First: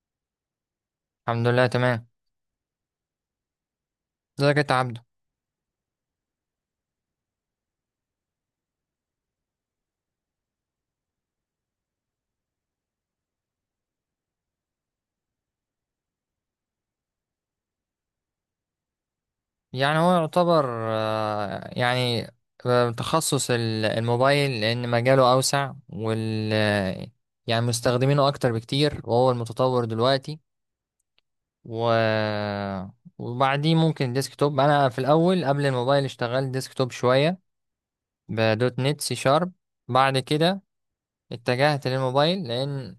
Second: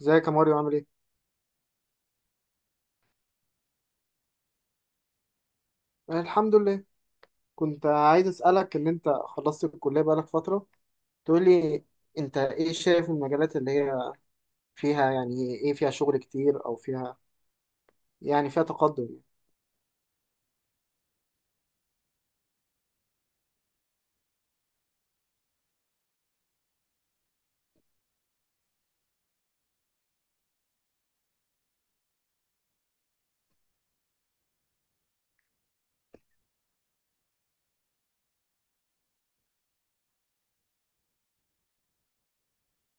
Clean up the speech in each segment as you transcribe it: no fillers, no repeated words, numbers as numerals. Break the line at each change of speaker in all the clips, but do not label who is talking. ازيك يا ماريو عامل ايه؟
الحمد لله تمام. ازيك انت يا عبده؟
أنا الحمد لله. كنت عايز اسألك ان انت خلصت الكلية بقالك فترة، تقول لي انت ايه شايف المجالات اللي هي فيها، يعني ايه فيها شغل كتير او فيها يعني فيها تقدم يعني.
يعني هو يعتبر آه، يعني تخصص الموبايل لان مجاله اوسع وال آه، يعني مستخدمينه اكتر بكتير وهو المتطور دلوقتي و وبعديه ممكن ديسكتوب. انا في الاول قبل الموبايل اشتغلت ديسكتوب شويه، بدوت نت سي شارب. بعد كده اتجهت للموبايل لان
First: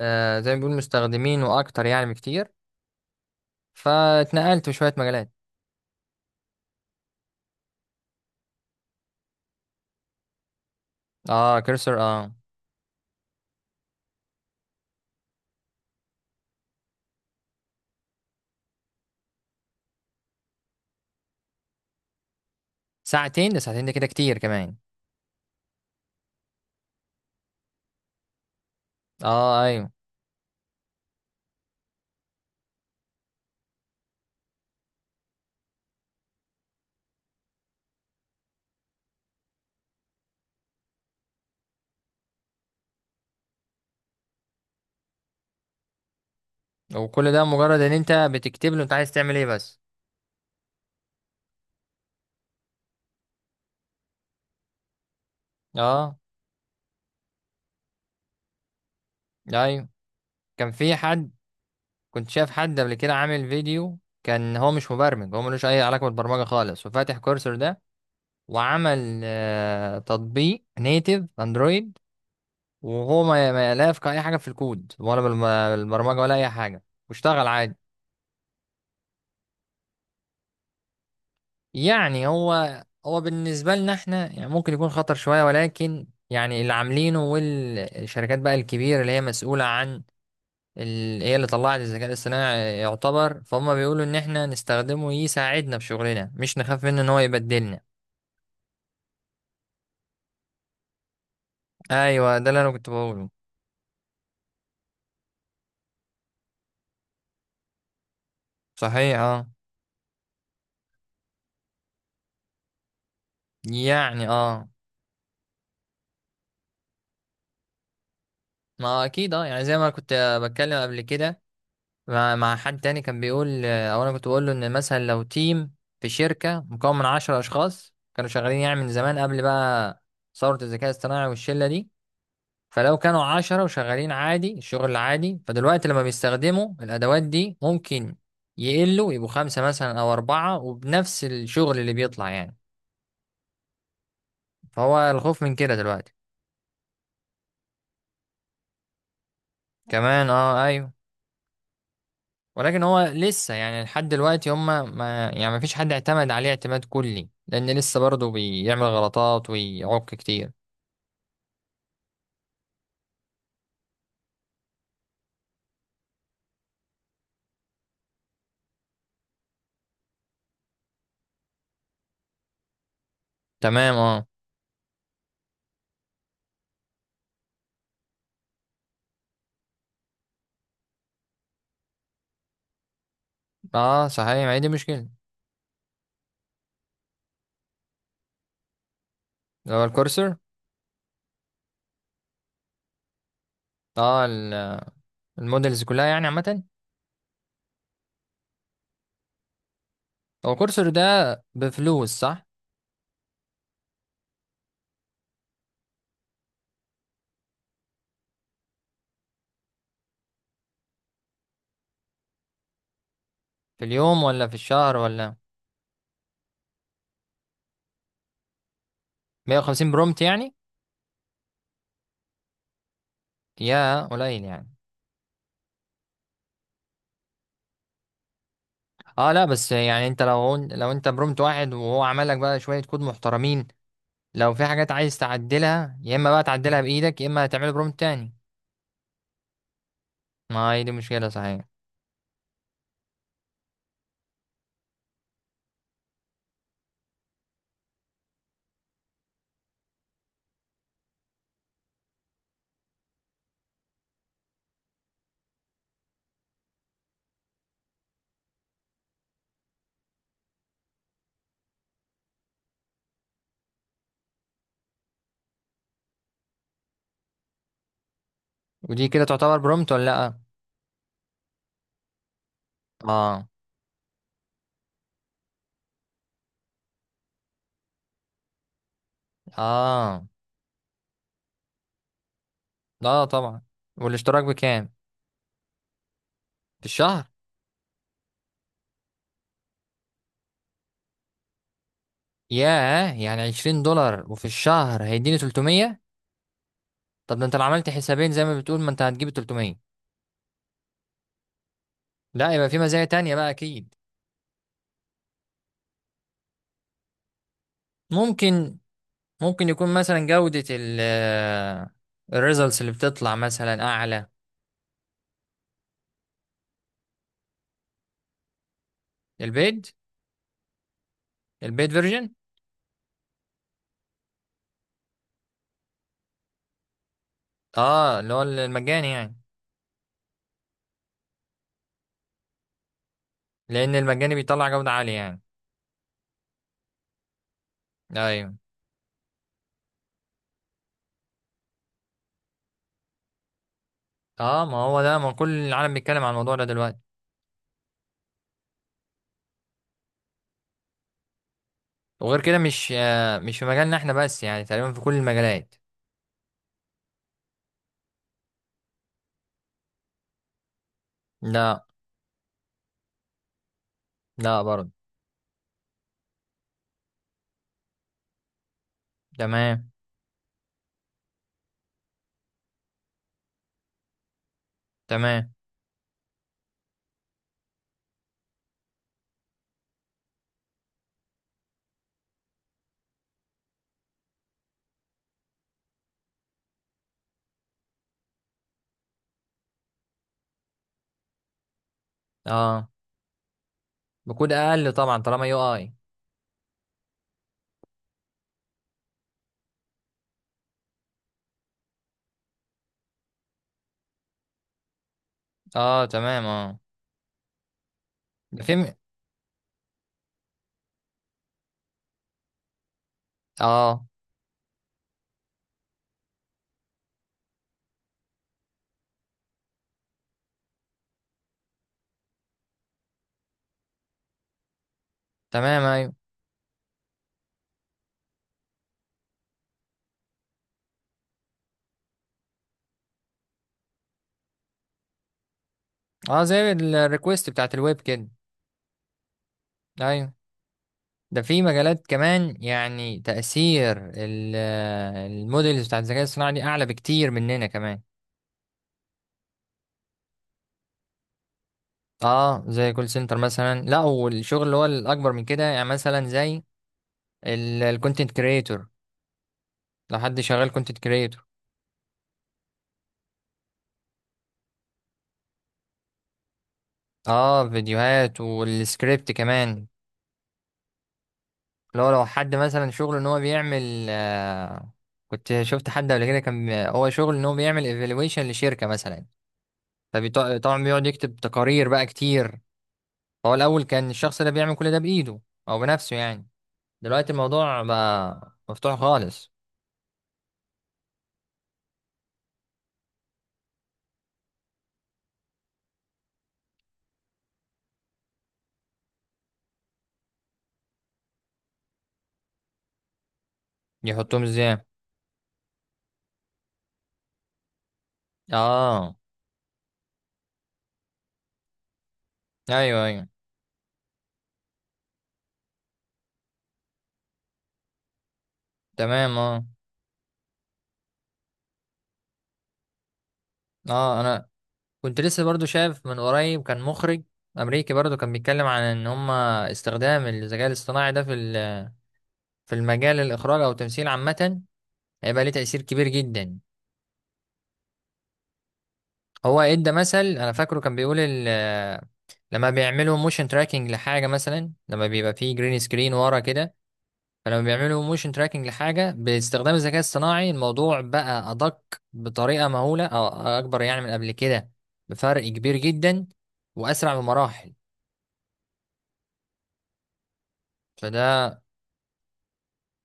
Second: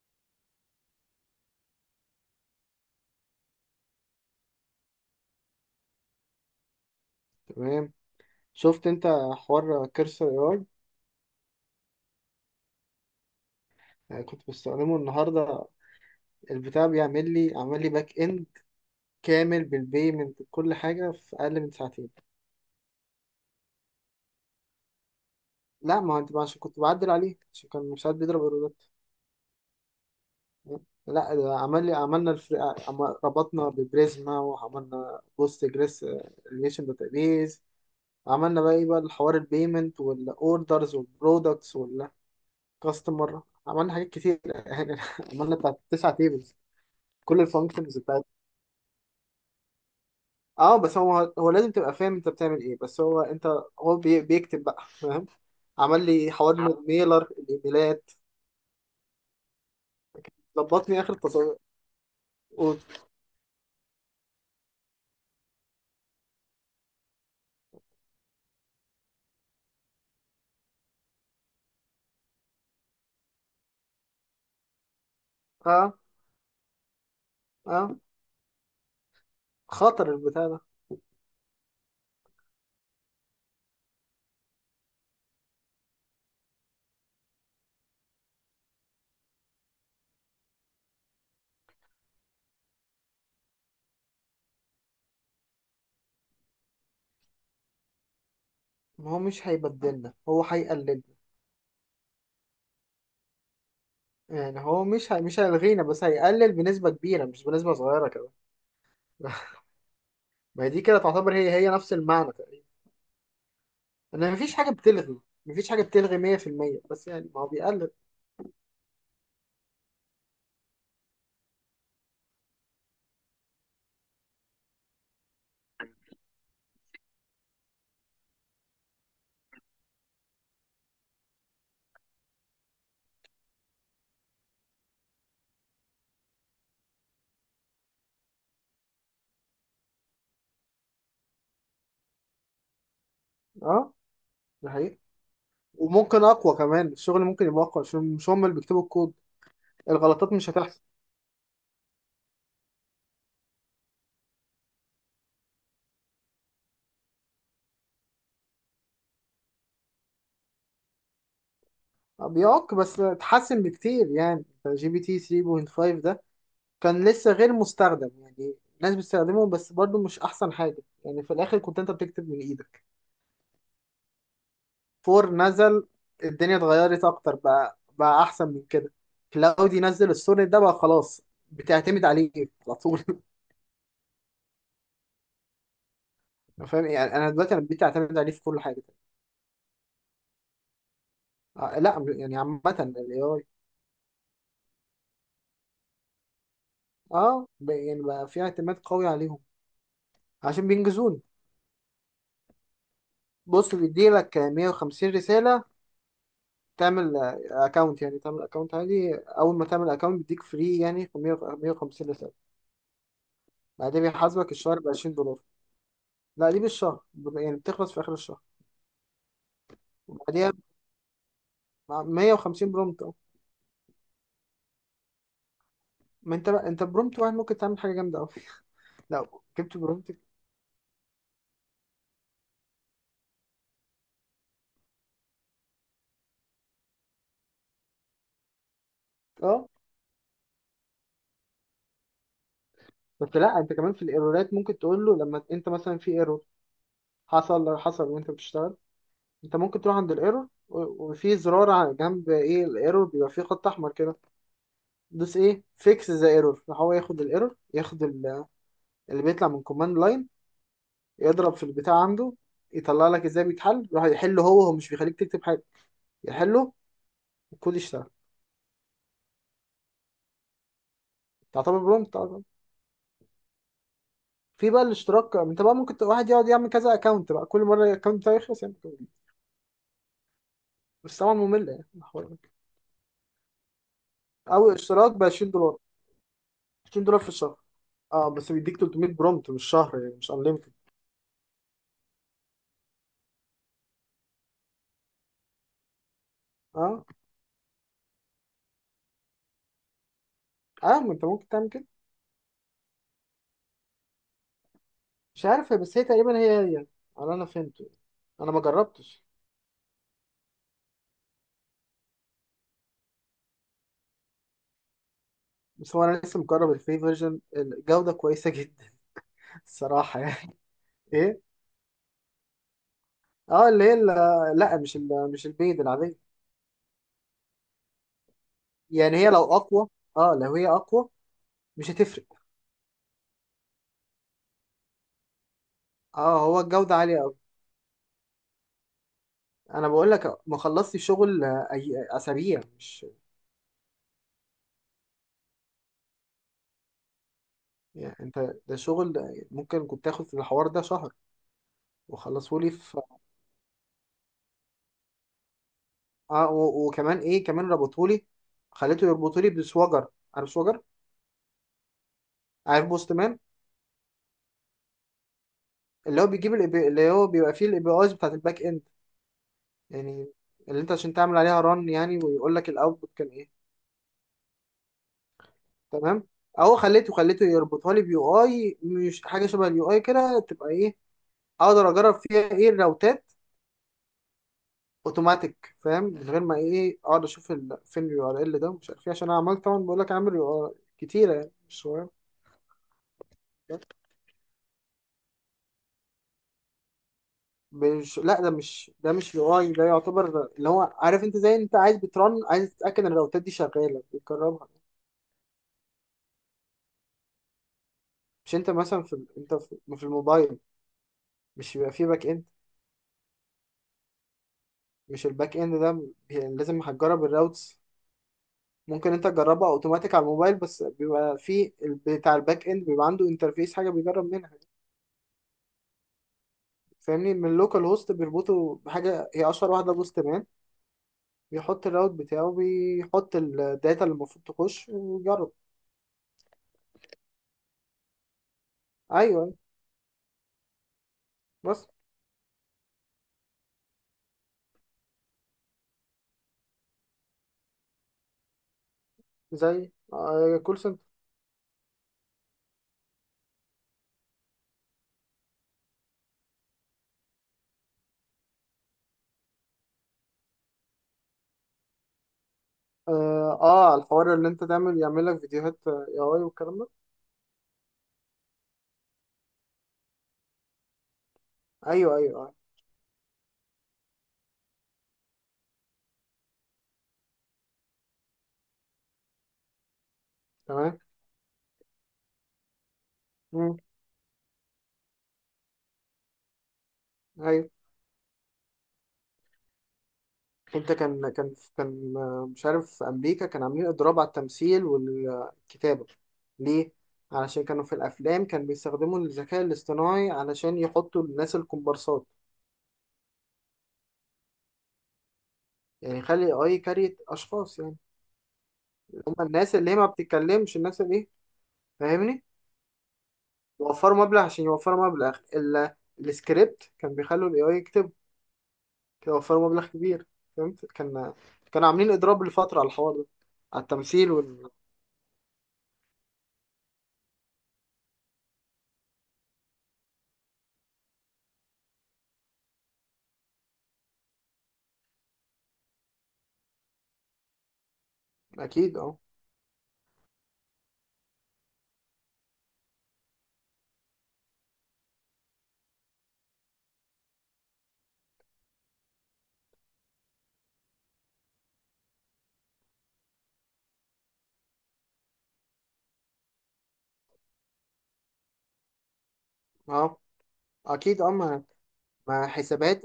زي ما بيقول مستخدمينه اكتر يعني بكتير، فاتنقلت في شويه مجالات.
تمام. شفت انت حوار كرسر؟ اي
اه كرسر اه.
اي آه، كنت بستخدمه النهاردة. البتاع بيعمل لي عمل لي باك اند كامل بالبيمنت بكل حاجة في اقل من ساعتين.
ساعتين ده، ساعتين ده كده كتير كمان.
لا، ما هو انت عشان كنت بعدل عليه عشان كان مش عارف بيضرب ايرورات.
اه ايوه.
لا ده عمل لي، ربطنا ببريزما وعملنا بوست جريس ريليشن داتابيز. عملنا بقى ايه بقى الحوار، البيمنت والاوردرز والبرودكتس والكاستمر، عملنا حاجات كتير يعني عملنا بتاع تسع تيبلز.
وكل
كل
ده مجرد ان
الفانكشنز بتاعت،
انت بتكتب له انت عايز تعمل ايه بس؟
اه بس هو لازم تبقى فاهم انت بتعمل ايه، بس هو انت هو بي... بيكتب بقى فاهم. عمل
اه
لي حوار ميلر الايميلات،
ايوه. كان في
ظبطني اخر
حد،
تصور.
كنت شايف حد قبل كده عامل فيديو، كان هو مش مبرمج، هو ملوش اي علاقه بالبرمجه خالص وفاتح كورسر ده، وعمل تطبيق نيتيف اندرويد وهو ما لا يفقه اي حاجه في الكود ولا
اه.
بالبرمجه ولا اي حاجه، واشتغل عادي.
اه، خطر البتاع ده.
يعني هو بالنسبة لنا احنا يعني ممكن يكون خطر شوية، ولكن يعني اللي عاملينه والشركات بقى الكبيرة اللي هي مسؤولة عن هي اللي طلعت الذكاء الاصطناعي يعتبر، فهم بيقولوا ان احنا نستخدمه يساعدنا في شغلنا، مش نخاف منه ان هو يبدلنا.
ما هو مش هيبدلنا، هو هيقللنا.
ايوه ده اللي انا كنت بقوله.
يعني هو مش هي... مش هيلغينا بس هيقلل بنسبة كبيرة مش بنسبة صغيرة كده.
صحيح اه.
ما هي دي كده تعتبر هي نفس المعنى تقريبا،
يعني
ان مفيش
اه.
حاجة بتلغي، مفيش حاجة بتلغي 100%، بس يعني ما هو بيقلل.
ما اكيد اه، يعني زي ما كنت بتكلم قبل كده مع حد تاني، كان بيقول او انا كنت بقول له ان مثلا لو تيم في شركه مكون من عشرة اشخاص كانوا شغالين يعني من زمان قبل بقى ثوره الذكاء الاصطناعي والشله دي، فلو كانوا عشرة وشغالين عادي الشغل العادي، فدلوقتي لما بيستخدموا الادوات دي ممكن يقلوا يبقوا خمسه مثلا او اربعه، وبنفس الشغل اللي بيطلع يعني.
اه، ده
فهو
حقيقي.
الخوف من كده دلوقتي.
وممكن اقوى كمان، الشغل ممكن يبقى اقوى عشان مش هم اللي بيكتبوا الكود،
كمان
الغلطات مش
اه
هتحصل.
ايوه. ولكن هو لسه يعني لحد دلوقتي هم، ما يعني ما فيش حد اعتمد عليه اعتماد كلي، لان لسه برضه بيعمل غلطات ويعك كتير.
بيعك بس اتحسن بكتير يعني. جي بي تي 3.5 ده كان لسه غير مستخدم، يعني الناس بتستخدمه بس برضه مش احسن حاجة، يعني في الاخر كنت انت بتكتب من ايدك.
تمام اه.
فور نزل، الدنيا اتغيرت اكتر، بقى احسن من كده. كلاودي نزل السونيت ده بقى خلاص، بتعتمد عليه على طول.
اه صحيح، ما هي دي مشكلة.
فاهم يعني، انا دلوقتي بقيت اعتمد عليه في كل حاجه.
اللي هو الكورسر.
آه لا، يعني عامه الاي اي.
اه المودلز كلها يعني عامة.
يعني بقى في اعتماد قوي عليهم
هو
عشان
الكورسر ده
بينجزون.
بفلوس، صح؟
بص، بيديلك 150 رساله. تعمل اكونت، يعني تعمل اكونت عادي، اول ما تعمل اكونت بيديك فري يعني، في 100، 150 رساله.
في
بعدين
اليوم ولا
بيحاسبك
في
الشهر ب
الشهر
20
ولا؟
دولار لا دي بالشهر، يعني بتخلص في اخر الشهر.
150 برومت
وبعديها،
يعني؟
مع 150 برومت اه.
يا قليل يعني.
ما انت بقى، انت برومت واحد ممكن تعمل حاجه جامده قوي.
اه
لو
لا، بس
جبت
يعني
برومت.
انت لو انت برومت واحد وهو عمل لك بقى شوية كود محترمين، لو في حاجات عايز تعدلها يا اما بقى تعدلها بايدك يا اما هتعمل برومت تاني.
اه
ما هي دي مشكله صحيح.
بس لا، انت كمان في الايرورات ممكن تقول له. لما انت مثلا في ايرور، حصل وانت بتشتغل، انت ممكن تروح عند الايرور وفي زرار على جنب، ايه الايرور بيبقى فيه خط احمر كده، دوس ايه فيكس ذا ايرور. فهو ياخد الايرور، ياخد اللي بيطلع من كوماند لاين، يضرب في البتاع عنده، يطلع لك ازاي بيتحل، يروح يحله. هو مش بيخليك تكتب حاجه، يحله والكود يشتغل.
ودي كده تعتبر برومت ولا لا؟
تعتبر برومت.
اه.
في بقى الاشتراك، انت بقى ممكن واحد يقعد يعمل كذا اكونت بقى، كل مره الاكونت بتاعه يخلص يعمل account.
اه
بس طبعا ممله يعني الحوار ده.
لا طبعا. والاشتراك
او
بكام؟
اشتراك ب 20$.
في
20$
الشهر؟
في الشهر، اه بس بيديك 300 برومت مش شهر، يعني مش انليمتد.
ياه، يعني 20 دولار وفي الشهر هيديني 300؟
اه.
طب ده انت لو عملت حسابين زي ما بتقول ما انت هتجيب 300.
اه، ما انت ممكن تعمل كده.
لا يبقى في مزايا تانية بقى اكيد.
مش عارف بس هي تقريبا هي يعني، على انا فهمته يعني. انا ما
ممكن.
جربتش.
ممكن يكون مثلا جودة الريزلتس اللي بتطلع مثلا اعلى.
بس هو انا لسه مجرب الفري فيرجن، الجوده كويسه جدا.
البيد،
الصراحه يعني. ايه؟
البيد فيرجن.
اه اللي هي لا مش البيض العاديه.
اه اللي هو المجاني
يعني هي
يعني.
لو اقوى، اه لو هي اقوى مش هتفرق.
لان المجاني بيطلع جودة عالية يعني.
اه، هو الجودة عالية قوي.
ايوه.
انا بقول لك ما خلصتش شغل أي اسابيع مش،
اه ما هو ده، ما كل العالم بيتكلم عن الموضوع ده دلوقتي.
يعني انت ده شغل ممكن كنت تاخد في الحوار ده شهر
وغير كده
وخلصه لي
مش
في.
مش في مجالنا احنا بس، يعني تقريبا في كل المجالات.
اه وكمان ايه، كمان ربطوا لي، خليته يربطوا لي بسوجر. عارف سوجر؟
لا.
عارف بوستمان؟
لا برضه.
اللي هو بيجيب ال API، اللي هو بيبقى فيه الاي بي ايز بتاعت الباك اند
تمام.
يعني، اللي انت عشان تعمل عليها ران يعني، ويقول لك الاوتبوت كان ايه.
تمام.
تمام. اهو خليته يربطها لي بيو اي، مش حاجه شبه اليو اي كده تبقى ايه، اقدر اجرب فيها ايه الراوتات اوتوماتيك، فاهم، من غير ما ايه اقعد اشوف فين اليو ار ال ده ومش عارف ايه، عشان انا عملت طبعا، بقول لك عامل يو ار كتيره يعني مش صغير.
اه بكود اقل طبعا طالما يو اي.
مش لا ده مش ده مش يو اي، ده يعتبر اللي هو، عارف انت، زي انت عايز بترن، عايز تتاكد ان الراوتات دي شغاله بتجربها.
اه تمام اه.
مش
ده
انت
في م-
مثلا في انت في الموبايل، مش بيبقى فيه باك اند؟
اه
مش الباك اند ده بي- لازم هتجرب الراوتس. ممكن انت تجربها اوتوماتيك على الموبايل، بس بيبقى فيه بتاع الباك اند بيبقى عنده انترفيس حاجه بيجرب منها،
تمام ايوه.
فاهمني، من اللوكال هوست بيربطه بحاجة هي أشهر واحدة بوست مان، بيحط الراوت بتاعه، بيحط الداتا اللي المفروض تخش ويجرب.
اه زي الريكوست بتاعت الويب كده.
أيوه أيوة.
ايوه. ده في
بس
مجالات كمان، يعني تأثير الموديلز بتاعت الذكاء الصناعي دي أعلى بكتير مننا كمان.
زي كول سنتر.
اه زي كول سنتر مثلا، لا والشغل اللي هو الاكبر من كده، يعني مثلا زي الكونتنت كريتور. لو حد شغال كونتنت كريتور.
الحوار اللي أنت تعمل، يعمل لك فيديوهات اي، أي والكلام ده.
اه فيديوهات والسكريبت كمان. لو
أيوه أيوه
حد
أيوه.
مثلا شغله ان هو بيعمل، آه كنت شفت حد قبل كده كان هو شغل ان هو بيعمل ايفالويشن لشركة مثلا، فطبعا
تمام.
بيقعد يكتب تقارير بقى كتير. فهو
مم،
الاول كان الشخص ده بيعمل كل ده بايده، او بنفسه يعني. دلوقتي
أيوه.
الموضوع بقى مفتوح خالص.
أنت كان كان كان آه، مش عارف، في أمريكا كان عاملين إضراب على التمثيل والكتابة. ليه؟ علشان كانوا في الأفلام كانوا بيستخدموا الذكاء الاصطناعي علشان يحطوا الناس الكومبارسات،
يحطهم ازاي؟
يعني يخلي اي كارية اشخاص يعني،
اه.
هم الناس اللي هي ما بتتكلمش الناس اللي ايه، فاهمني.
ايوه ايوه.
وفروا مبلغ، عشان يوفروا مبلغ السكريبت كان بيخلوا الاي اي يكتب.
تمام
كان
اه.
وفروا مبلغ كبير. فهمت؟ كان كانوا عاملين اضراب لفترة على الحوار ده، على
اه
التمثيل
انا كنت لسه برضو شايف من قريب كان مخرج امريكي برضو كان بيتكلم عن ان هم استخدام الذكاء الاصطناعي ده في في المجال الاخراج او التمثيل عامه، هيبقى ليه تاثير كبير جدا.
اكيد اه.
هو ادى مثل، انا فاكره كان بيقول لما بيعملوا موشن تراكنج لحاجه مثلا، لما بيبقى فيه جرين سكرين ورا كده، فلما بيعملوا موشن تراكنج لحاجة باستخدام الذكاء الصناعي الموضوع بقى أدق بطريقة مهولة أو أكبر يعني من قبل كده، بفرق كبير جدا وأسرع بمراحل.
اه اكيد اه،
فده
ما حسابات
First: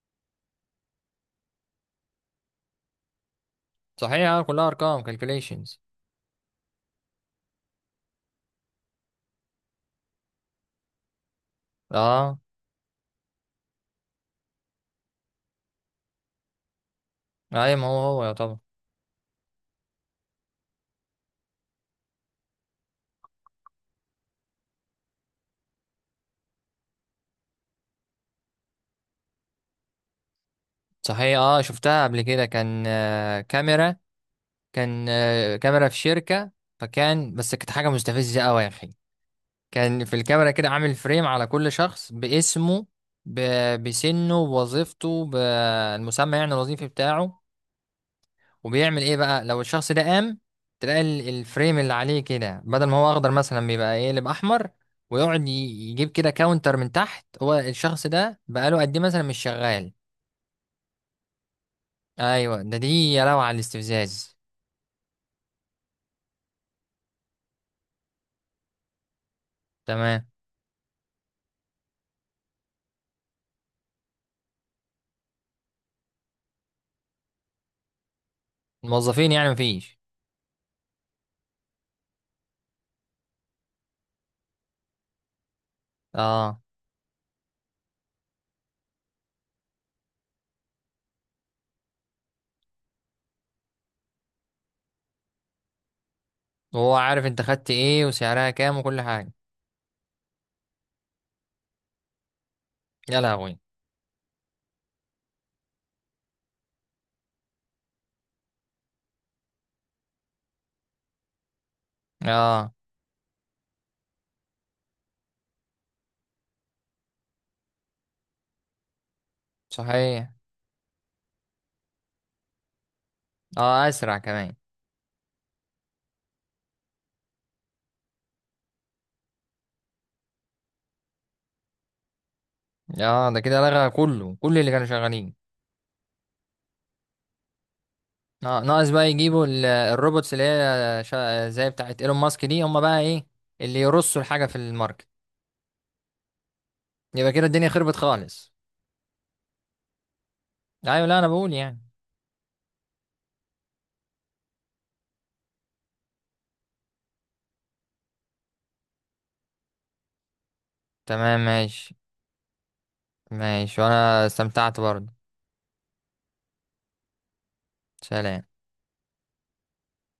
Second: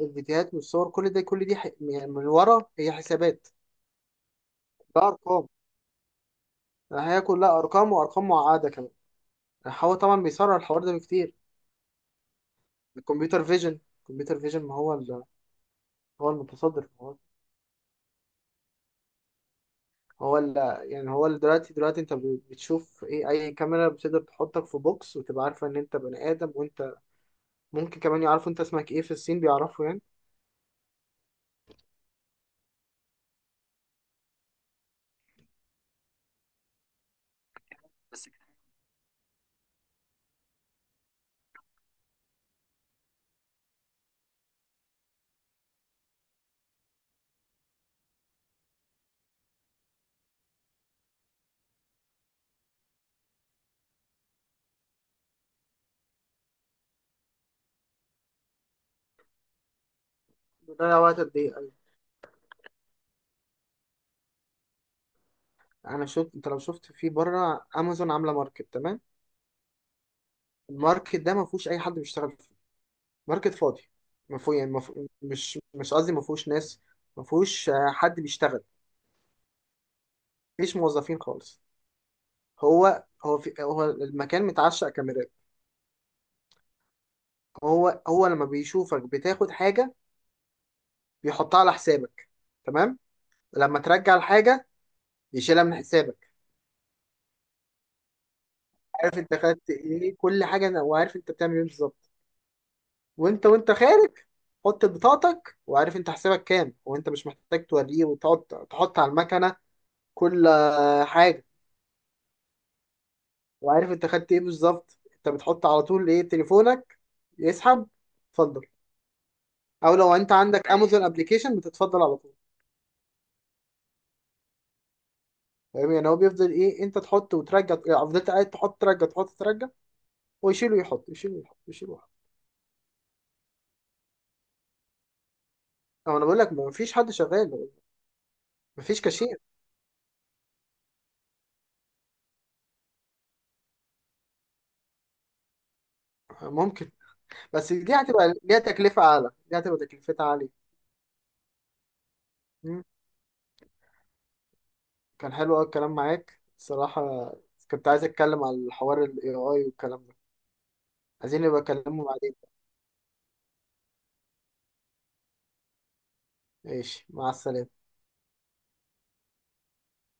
الفيديوهات والصور، كل ده كل دي يعني من ورا هي حسابات.
صحيح اه، كلها
ده
أرقام
ارقام،
calculations.
هي كلها ارقام وارقام معقدة كمان. هو طبعا بيسرع الحوار ده بكتير.
اه
الكمبيوتر فيجن ما هو هو المتصدر هو،
أي ما هو هو يا طبعا.
هو يعني هو دلوقتي بتشوف ايه، اي كاميرا بتقدر تحطك في بوكس وتبقى عارفه ان انت بني ادم، وانت ممكن كمان يعرفوا انت اسمك ايه، في الصين بيعرفوا يعني.
صحيح اه، شفتها قبل كده كان كاميرا، كان كاميرا في شركة، فكان بس كانت حاجة
بس
مستفزة
كده
أوي يا أخي. كان في الكاميرا كده عامل فريم على كل شخص باسمه، بسنه بوظيفته بالمسمى يعني الوظيفي بتاعه. وبيعمل ايه بقى لو الشخص ده قام؟ تلاقي الفريم اللي عليه كده بدل ما هو اخضر مثلا بيبقى يقلب احمر، ويقعد يجيب كده كاونتر من تحت هو الشخص ده بقاله قد ايه مثلا مش شغال.
بيضيع وقت قد ايه أوي.
ايوه ده دي، يا لو على الاستفزاز.
انا شفت، انت لو شفت في بره امازون عامله ماركت. تمام.
تمام.
الماركت ده ما فيهوش اي حد بيشتغل فيه، ماركت فاضي. ما فيه يعني ما فيه مش مش قصدي ما فيهوش ناس، ما فيهوش حد بيشتغل.
الموظفين يعني مفيش؟
مفيش موظفين خالص. هو المكان متعشق كاميرات.
اه.
هو لما بيشوفك بتاخد حاجة بيحطها على حسابك. تمام. لما ترجع الحاجة يشيلها من حسابك.
وهو عارف انت خدت ايه وسعرها كام وكل
عارف
حاجه.
انت خدت ايه، كل حاجة. وعارف انت بتعمل ايه بالظبط.
يا
وانت
لهوي.
وانت خارج، حط بطاقتك. وعارف انت حسابك كام، وانت مش محتاج توريه وتقعد تحط على المكنة كل حاجة.
اه
وعارف انت خدت ايه بالظبط. انت بتحط على طول ايه تليفونك، يسحب، اتفضل. او لو انت
صحيح.
عندك امازون ابلكيشن، بتتفضل على طول.
اه اسرع كمان.
فاهم يعني، هو بيفضل ايه، انت تحط وترجع، يعني فضلت قاعد تحط ترجع تحط ترجع، ويشيل ويحط يشيل ويحط يشيل ويحط.
اه ده كده لغى كله، كل اللي كانوا شغالين.
او انا بقول لك ما فيش حد شغال،
اه
ما
ناقص
فيش
بقى
كاشير.
يجيبوا الروبوتس اللي هي زي بتاعت ايلون ماسك دي، هم بقى ايه اللي يرصوا الحاجة في الماركت.
ممكن،
يبقى كده الدنيا
بس دي
خربت
هتبقى
خالص.
ليها تكلفة اعلى، دي هتبقى تكلفتها عالية.
ايوه لا انا بقول يعني.
مم. كان حلو قوي الكلام معاك الصراحة. كنت عايز اتكلم على الحوار الاي اي والكلام ده.
تمام
عايزين نبقى
ماشي.
اكلمه بعدين.
ماشي وانا استمتعت برضه.
ماشي، مع السلامة.
سلام.